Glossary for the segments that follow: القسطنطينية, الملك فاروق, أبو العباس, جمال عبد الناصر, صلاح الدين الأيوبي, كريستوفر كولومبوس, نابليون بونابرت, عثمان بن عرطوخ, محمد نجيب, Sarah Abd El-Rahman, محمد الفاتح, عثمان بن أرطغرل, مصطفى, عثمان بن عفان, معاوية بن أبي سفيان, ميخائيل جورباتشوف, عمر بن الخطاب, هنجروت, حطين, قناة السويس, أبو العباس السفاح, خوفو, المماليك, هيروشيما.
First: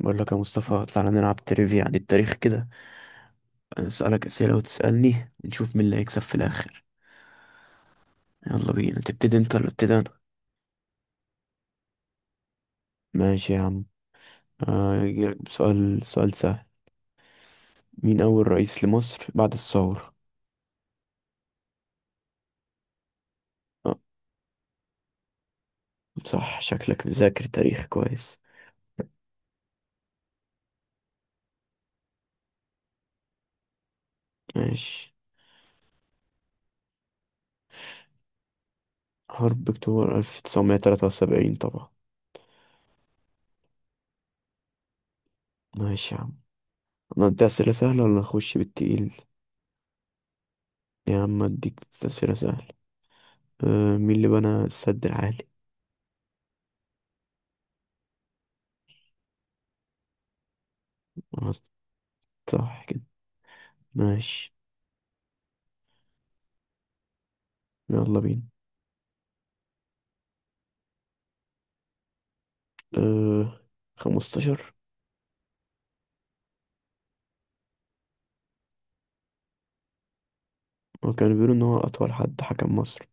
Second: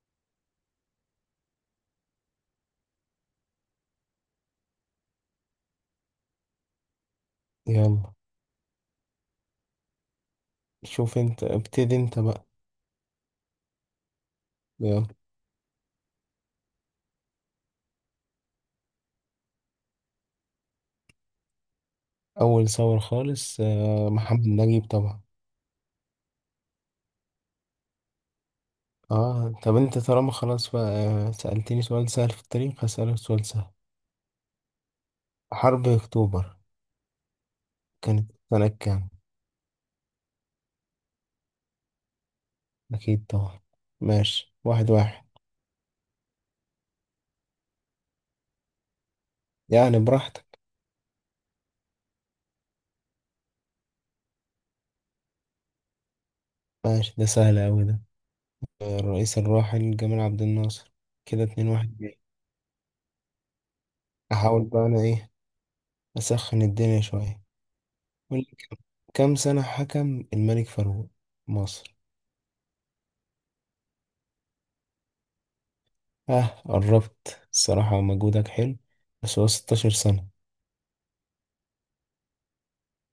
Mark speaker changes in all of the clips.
Speaker 1: بقول لك يا مصطفى تعالى نلعب تريفيا عن التاريخ كده. أنا اسألك أسئلة وتسألني نشوف مين اللي هيكسب في الآخر.
Speaker 2: يلا.
Speaker 1: يلا بينا، تبتدي انت ولا ابتدي انا؟
Speaker 2: شوف انت ابتدي انت بقى.
Speaker 1: ماشي يا عم،
Speaker 2: يلا.
Speaker 1: هجيلك بسؤال، سؤال سهل. مين أول رئيس لمصر بعد الثورة؟
Speaker 2: اول صور خالص،
Speaker 1: آه،
Speaker 2: محمد نجيب طبعا.
Speaker 1: صح، شكلك مذاكر تاريخ كويس.
Speaker 2: اه، طب انت طالما خلاص بقى. سألتني سؤال سهل في التاريخ، هسألك سؤال سهل.
Speaker 1: ماشي،
Speaker 2: حرب اكتوبر كانت سنة كام؟
Speaker 1: حرب أكتوبر 1973 طبعا.
Speaker 2: اكيد طبعا. ماشي 1-1
Speaker 1: ماشي يا عم، ندي أسئلة سهلة ولا نخش بالتقيل؟
Speaker 2: يعني براحتك.
Speaker 1: يا عم أديك أسئلة سهلة. مين اللي بنى السد العالي؟
Speaker 2: ماشي، ده سهل اوي ده. الرئيس الراحل جمال عبد الناصر. كده
Speaker 1: آه،
Speaker 2: 2-1 ليه.
Speaker 1: صح كده. ماشي.
Speaker 2: احاول بقى انا ايه، اسخن الدنيا شوية.
Speaker 1: يلا
Speaker 2: قول
Speaker 1: بينا.
Speaker 2: لي، كم سنة حكم الملك فاروق مصر؟
Speaker 1: أه 15.
Speaker 2: اه، قربت الصراحة، مجهودك حلو، بس هو 16 سنة.
Speaker 1: وكانوا بيقولوا إن هو أطول حد حكم مصر.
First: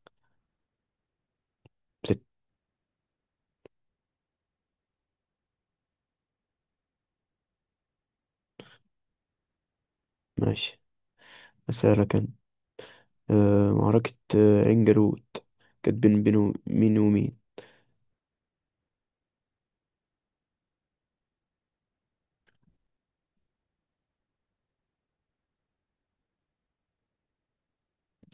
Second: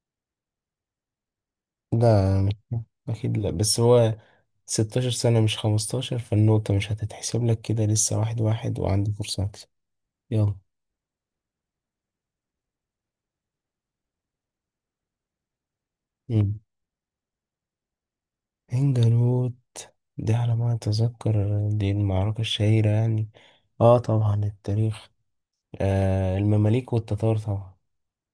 Speaker 1: ست.
Speaker 2: لا، أكيد لا، بس هو 16 سنة مش 15، فالنقطة مش هتتحسب لك كده، لسه 1-1 وعندي فرصة أكسب. يلا.
Speaker 1: ماشي، أسألك أنا. معركة عين جالوت كانت بين
Speaker 2: مم.
Speaker 1: مين ومين؟
Speaker 2: هنجروت، دي على ما أتذكر دي المعركة الشهيرة يعني. اه طبعا التاريخ، المماليك والتتار طبعا.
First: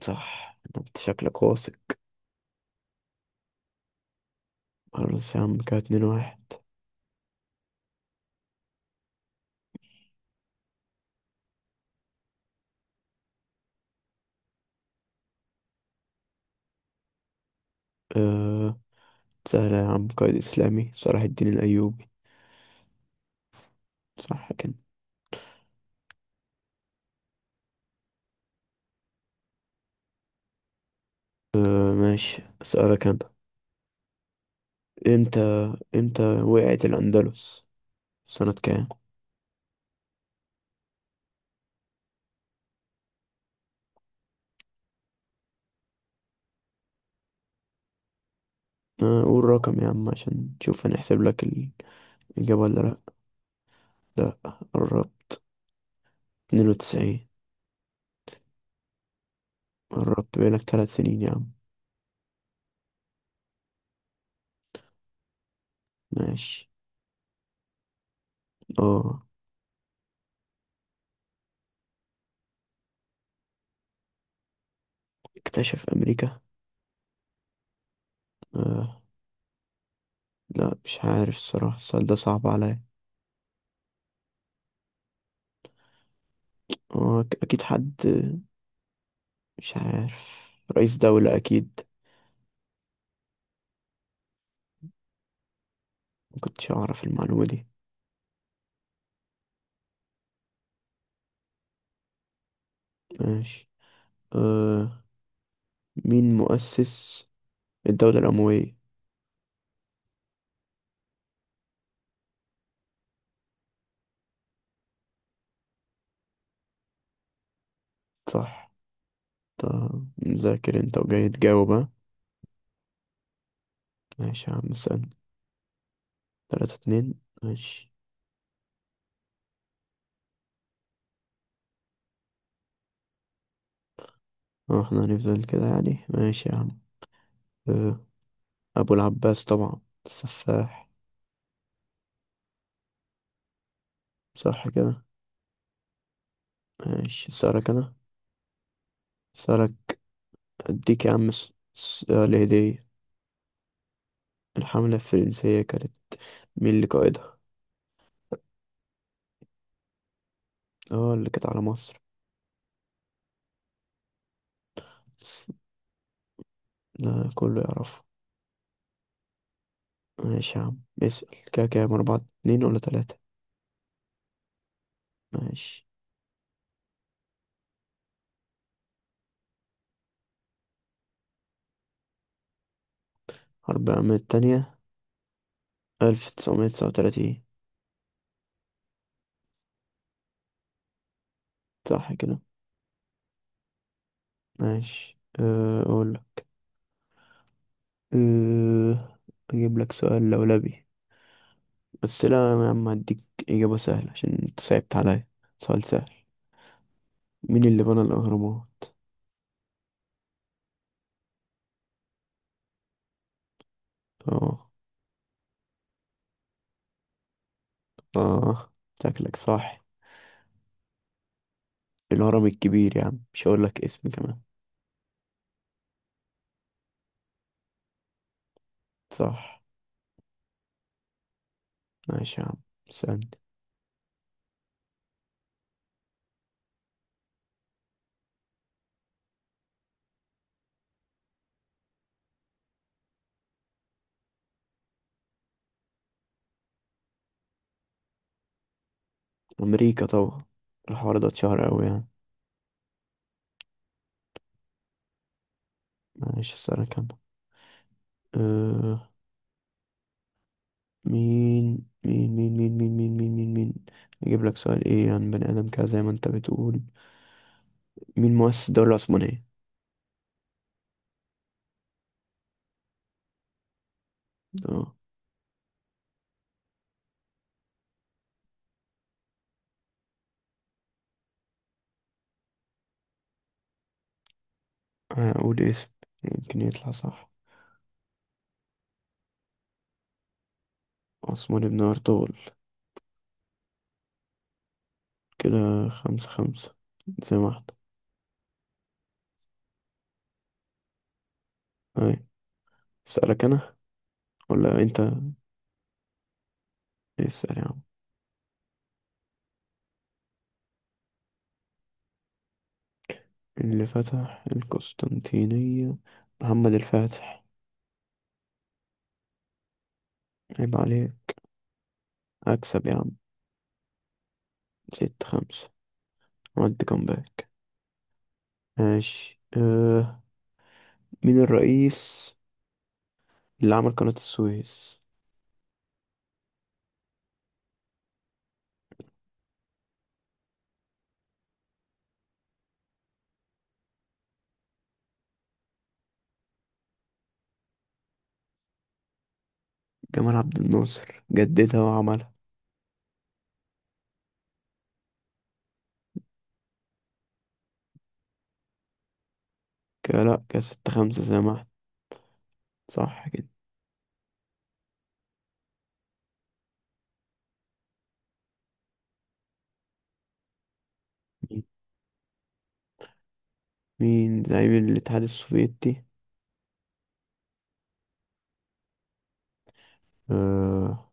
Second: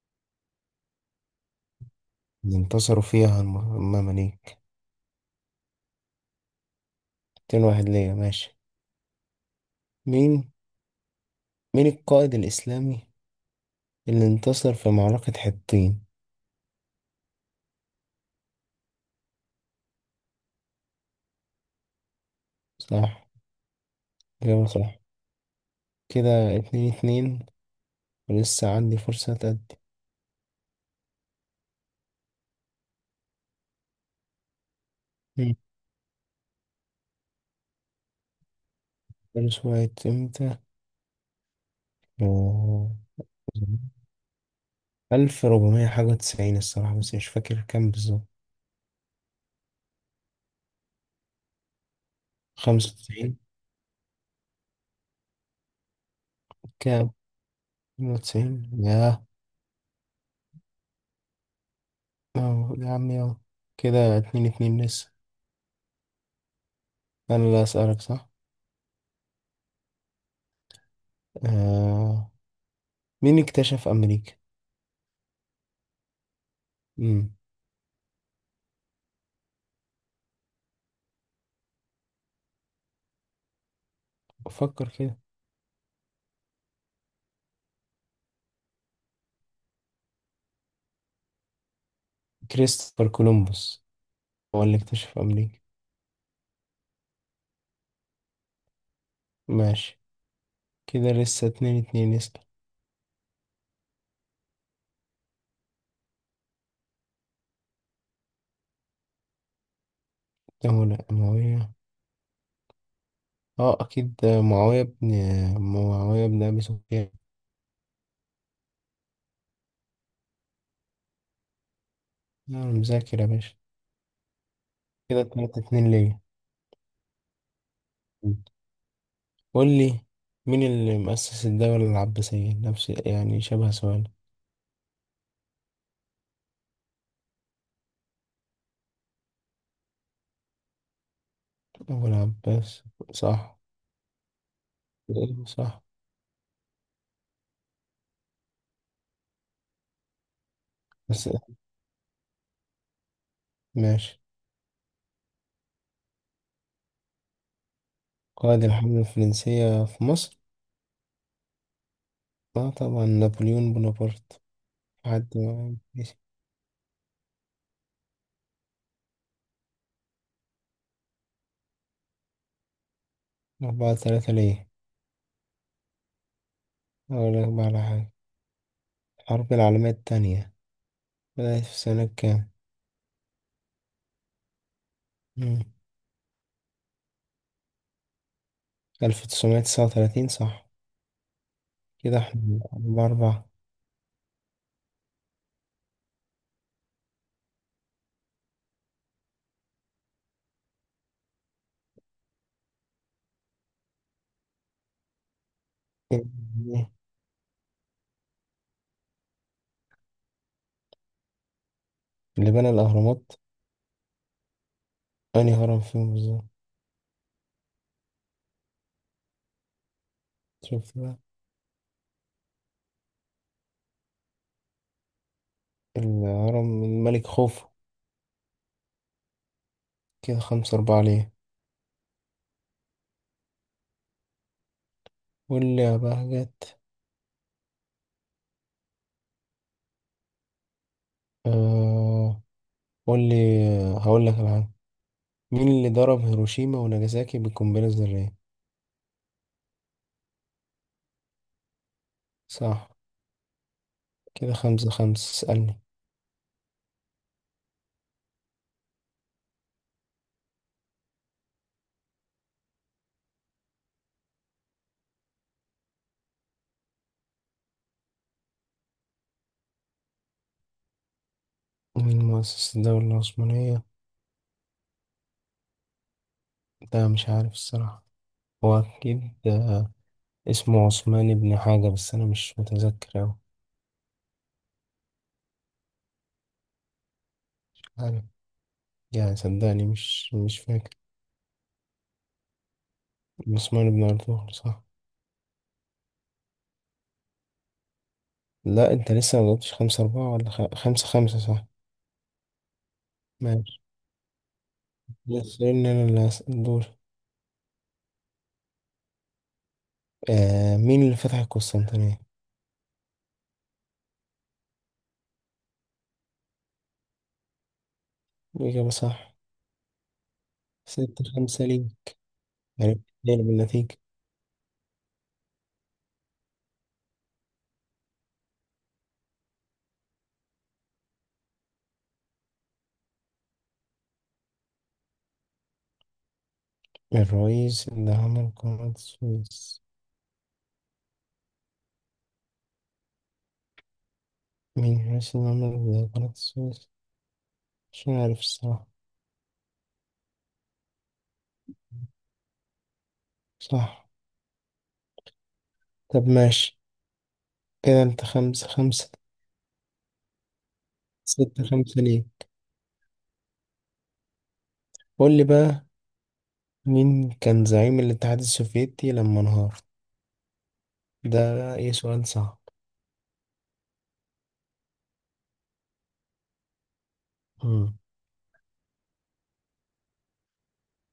Speaker 1: صح، أنت شكلك واثق.
Speaker 2: انتصروا فيها المماليك.
Speaker 1: خلاص يا عم، كده اتنين واحد.
Speaker 2: 2 واحد ليا، ماشي. مين مين القائد الإسلامي اللي انتصر في معركة حطين؟
Speaker 1: أه، سهلة يا عم، قائد إسلامي، صلاح الدين الأيوبي.
Speaker 2: صح،
Speaker 1: صح
Speaker 2: إجابة
Speaker 1: كده.
Speaker 2: صح. كده 2-2، ولسه عندي فرصة تأدي.
Speaker 1: أه ماشي، أسألك أنا. إمتى
Speaker 2: مم.
Speaker 1: إمتى وقعت الأندلس، سنة كام؟
Speaker 2: فارس وقعت امتى؟ أوه. ألف ربعمية حاجة وتسعين الصراحة، بس مش فاكر كام بالظبط.
Speaker 1: آه، قول رقم يا عم عشان تشوف هنحسب لك الإجابة ولا
Speaker 2: خمسة
Speaker 1: لأ.
Speaker 2: وتسعين.
Speaker 1: لا، قربت. اتنين
Speaker 2: كام؟
Speaker 1: وتسعين
Speaker 2: خمسة وتسعين يا...
Speaker 1: قربت، بقالك 3 سنين يا عم.
Speaker 2: أهو، يا عمي أهو. كده 2-2 لسه.
Speaker 1: ماشي.
Speaker 2: أنا اللي أسألك صح؟
Speaker 1: اه،
Speaker 2: آه. مين اكتشف أمريكا؟
Speaker 1: اكتشف أمريكا؟
Speaker 2: مم.
Speaker 1: آه، لا مش عارف الصراحة، السؤال ده صعب عليا.
Speaker 2: فكر كده.
Speaker 1: آه. أكيد حد، مش عارف، رئيس دولة أكيد.
Speaker 2: كريستوفر كولومبوس هو اللي اكتشف أمريكا.
Speaker 1: مكنتش أعرف المعلومة دي.
Speaker 2: ماشي، كده لسه 2-2. اسأل.
Speaker 1: ماشي. آه، مين مؤسس الدولة الأموية؟
Speaker 2: ده ولا معاوية؟ اه اكيد، معاوية بن معاوية بن ابي سفيان.
Speaker 1: صح. طب مذاكر انت وجاي تجاوب ها؟
Speaker 2: انا مذاكر يا باشا.
Speaker 1: ماشي يا عم، سأل.
Speaker 2: كده 3-2 ليا.
Speaker 1: تلاتة اتنين. ماشي.
Speaker 2: قول لي، مين اللي مؤسس الدولة العباسية؟ نفس يعني شبه سؤال.
Speaker 1: اه احنا هنفضل كده يعني، ماشي يا عم. آه، أبو العباس طبعا، السفاح.
Speaker 2: أبو العباس. صح.
Speaker 1: صح كده.
Speaker 2: صح
Speaker 1: ماشي، سألك أنا، سألك. أديك يا
Speaker 2: بس
Speaker 1: عم سؤال هدية.
Speaker 2: ماشي.
Speaker 1: الحملة الفرنسية كانت، مين اللي قائدها؟
Speaker 2: قائد الحملة الفرنسية في مصر.
Speaker 1: اه، اللي كانت على مصر.
Speaker 2: اه طبعا نابليون بونابرت. حد
Speaker 1: بس
Speaker 2: ماشي.
Speaker 1: لا، كله يعرفه. ماشي يا عم، اسأل. كده كام، أربعة اتنين ولا تلاتة؟
Speaker 2: 4-3 ليه.
Speaker 1: ماشي.
Speaker 2: أقول لك بقى على حاجة، الحرب العالمية التانية بدأت في سنة كام؟
Speaker 1: حرب العالمية التانية،
Speaker 2: مم.
Speaker 1: 1939.
Speaker 2: 1939، صح.
Speaker 1: صح
Speaker 2: كده
Speaker 1: كده.
Speaker 2: احنا بأربع...
Speaker 1: ماشي، أه، أقول، أه، أجيب لك سؤال لولبي. بس لا يا عم، هديك إجابة سهلة عشان أنت صعبت عليا. سؤال سهل،
Speaker 2: إيه؟
Speaker 1: مين اللي بنى الأهرامات؟
Speaker 2: اللي بنى الأهرامات،
Speaker 1: آه.
Speaker 2: أنهي هرم فيهم بالظبط؟
Speaker 1: آه، شكلك صح.
Speaker 2: شوف بقى.
Speaker 1: الهرم الكبير يا عم، مش هقولك اسم كمان.
Speaker 2: الهرم الملك خوفو.
Speaker 1: صح.
Speaker 2: كده 5-4 ليه.
Speaker 1: ماشي يا عم، سألني.
Speaker 2: قول لي يا بهجت. آه. قول لي، هقول لك على حاجة. مين اللي ضرب هيروشيما وناجازاكي بالقنبلة الذرية؟
Speaker 1: أمريكا طبعا، الحوار ده اتشهر أوي يعني.
Speaker 2: صح. كده 5-5. اسألني.
Speaker 1: ماشي، أسألك أنا. آه. مين مين مين مين مين مين مين مين مين أجيب لك سؤال إيه عن بني آدم كده زي ما أنت بتقول. مين مؤسس الدولة العثمانية؟
Speaker 2: مين مؤسس الدولة العثمانية؟
Speaker 1: آه.
Speaker 2: ده مش عارف الصراحة. هو أكيد، آه، اسمه عثمان بن حاجة، بس أنا مش متذكر أوي.
Speaker 1: هقول اسم، يمكن يطلع صح.
Speaker 2: حاجة يعني، صدقني مش فاكر.
Speaker 1: عثمان بن أرطغرل.
Speaker 2: عثمان بن عرطوخ، صح.
Speaker 1: كده خمسة خمسة زي ما احنا.
Speaker 2: لا أنت لسه مجبتش 5-4 ولا خمسة خمسة، صح.
Speaker 1: أي، أسألك أنا
Speaker 2: ماشي،
Speaker 1: ولا أنت؟
Speaker 2: لسه إن أنا اللي هسأل دول.
Speaker 1: اسأل يا عم.
Speaker 2: مين اللي فتح القسطنطينية؟
Speaker 1: اللي فتح القسطنطينية، محمد الفاتح.
Speaker 2: الإجابة صح.
Speaker 1: عيب عليه.
Speaker 2: 6-5 ليه.
Speaker 1: أكسب يا
Speaker 2: عرفت
Speaker 1: عم.
Speaker 2: اتنين بالنتيجة.
Speaker 1: ستة خمسة، عملت كومباك. ماشي. أه، مين الرئيس اللي عمل قناة السويس؟
Speaker 2: الرئيس اللي عمل قناة السويس. مين الرئيس اللي عمل قناة السويس؟ مش عارف الصراحة.
Speaker 1: جمال عبد الناصر جددها وعملها.
Speaker 2: صح، طب ماشي. كده انت 5-5.
Speaker 1: كده لأ، كده ستة خمسة زي ما
Speaker 2: ستة
Speaker 1: احنا.
Speaker 2: خمسة ليه.
Speaker 1: صح كده.
Speaker 2: قول لي بقى، مين كان زعيم الاتحاد السوفيتي لما انهار؟ ده ايه سؤال صعب.
Speaker 1: مين زعيم الاتحاد السوفيتي؟
Speaker 2: امم
Speaker 1: أه،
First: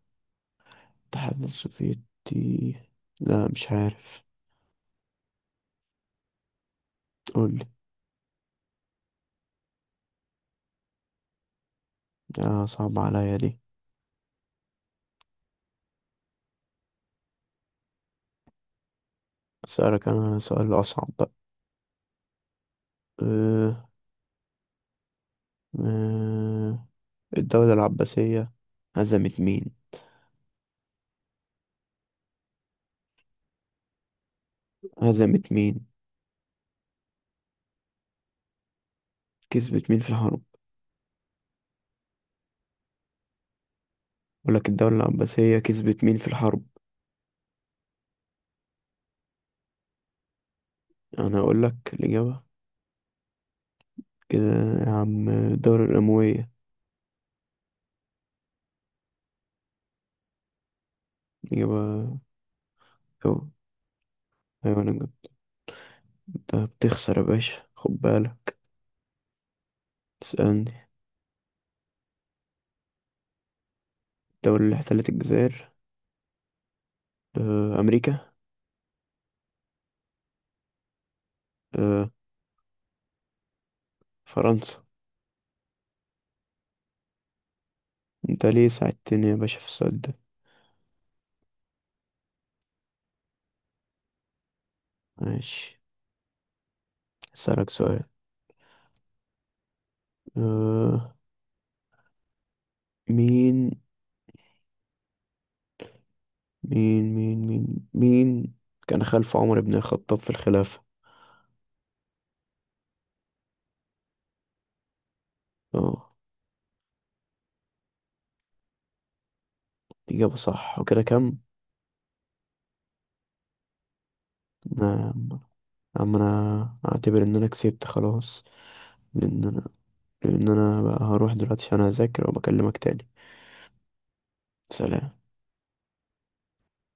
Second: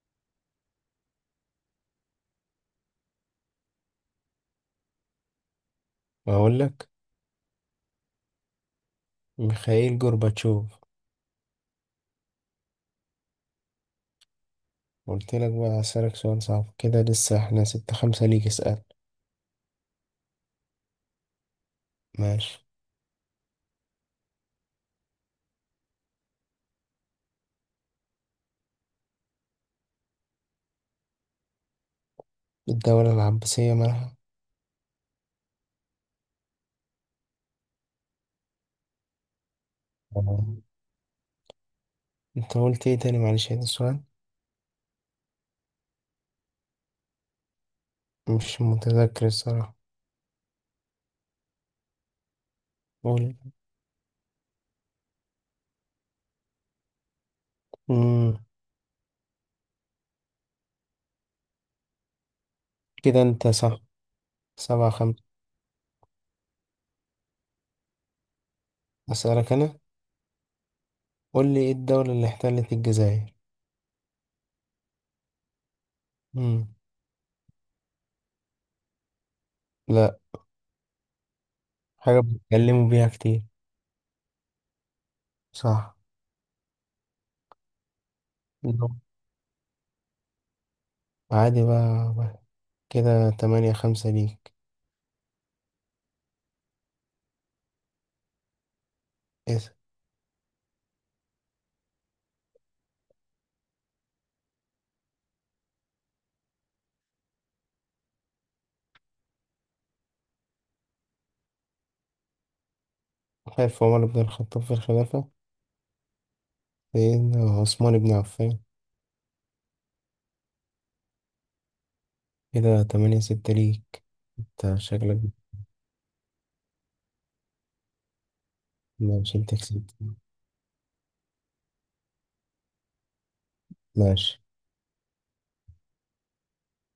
Speaker 1: الاتحاد السوفيتي، لا مش عارف.
Speaker 2: اقول لك.
Speaker 1: قولي.
Speaker 2: ميخائيل جورباتشوف.
Speaker 1: آه، صعب عليا دي.
Speaker 2: قلت لك بقى، هسألك سؤال صعب كده. لسه احنا 6-5 ليك. اسأل.
Speaker 1: أسألك أنا سؤال أصعب بقى.
Speaker 2: ماشي.
Speaker 1: أه. أه، الدولة العباسية هزمت مين؟
Speaker 2: الدولة العباسية مالها؟
Speaker 1: هزمت مين؟ كسبت مين في الحرب؟
Speaker 2: آه. انت قلت ايه تاني؟ معلش هذا السؤال.
Speaker 1: أقولك، الدولة العباسية كسبت مين في الحرب؟
Speaker 2: مش متذكر الصراحة.
Speaker 1: أنا أقولك الإجابة.
Speaker 2: قول.
Speaker 1: كده يا عم، الدولة الأموية
Speaker 2: امم
Speaker 1: الإجابة.
Speaker 2: كده
Speaker 1: كو،
Speaker 2: انت صح.
Speaker 1: أيوة
Speaker 2: سبعة
Speaker 1: أنا
Speaker 2: خمسة
Speaker 1: جبت. أنت بتخسر يا باشا، خد بالك.
Speaker 2: اسألك انا.
Speaker 1: تسألني.
Speaker 2: قول لي، ايه الدولة اللي احتلت الجزائر؟
Speaker 1: الدولة اللي احتلت الجزائر؟
Speaker 2: امم
Speaker 1: أه، أمريكا.
Speaker 2: لا،
Speaker 1: أه.
Speaker 2: حاجة بيتكلموا بيها كتير.
Speaker 1: فرنسا.
Speaker 2: صح.
Speaker 1: انت ليه
Speaker 2: لو
Speaker 1: ساعدتني يا باشا في السؤال ده؟
Speaker 2: عادي بقى بقى. كده 8-5 ليك.
Speaker 1: ماشي، هسألك سؤال.
Speaker 2: اسأل.
Speaker 1: أه. مين مين كان خلف عمر بن الخطاب في الخلافة؟
Speaker 2: خلف عمر بن الخطاب في الخلافة.
Speaker 1: اه.
Speaker 2: سيدنا عثمان بن عفان.
Speaker 1: إجابة صح، وكده كم؟
Speaker 2: كده 8-6 ليك. انت شكلك...
Speaker 1: نعم. عم، أنا أعتبر إن أنا كسبت خلاص.
Speaker 2: مش
Speaker 1: لأن
Speaker 2: انت
Speaker 1: أنا
Speaker 2: كسبت.
Speaker 1: لأن أنا بقى هروح دلوقتي عشان أذاكر وبكلمك تاني.
Speaker 2: ماشي.
Speaker 1: سلام.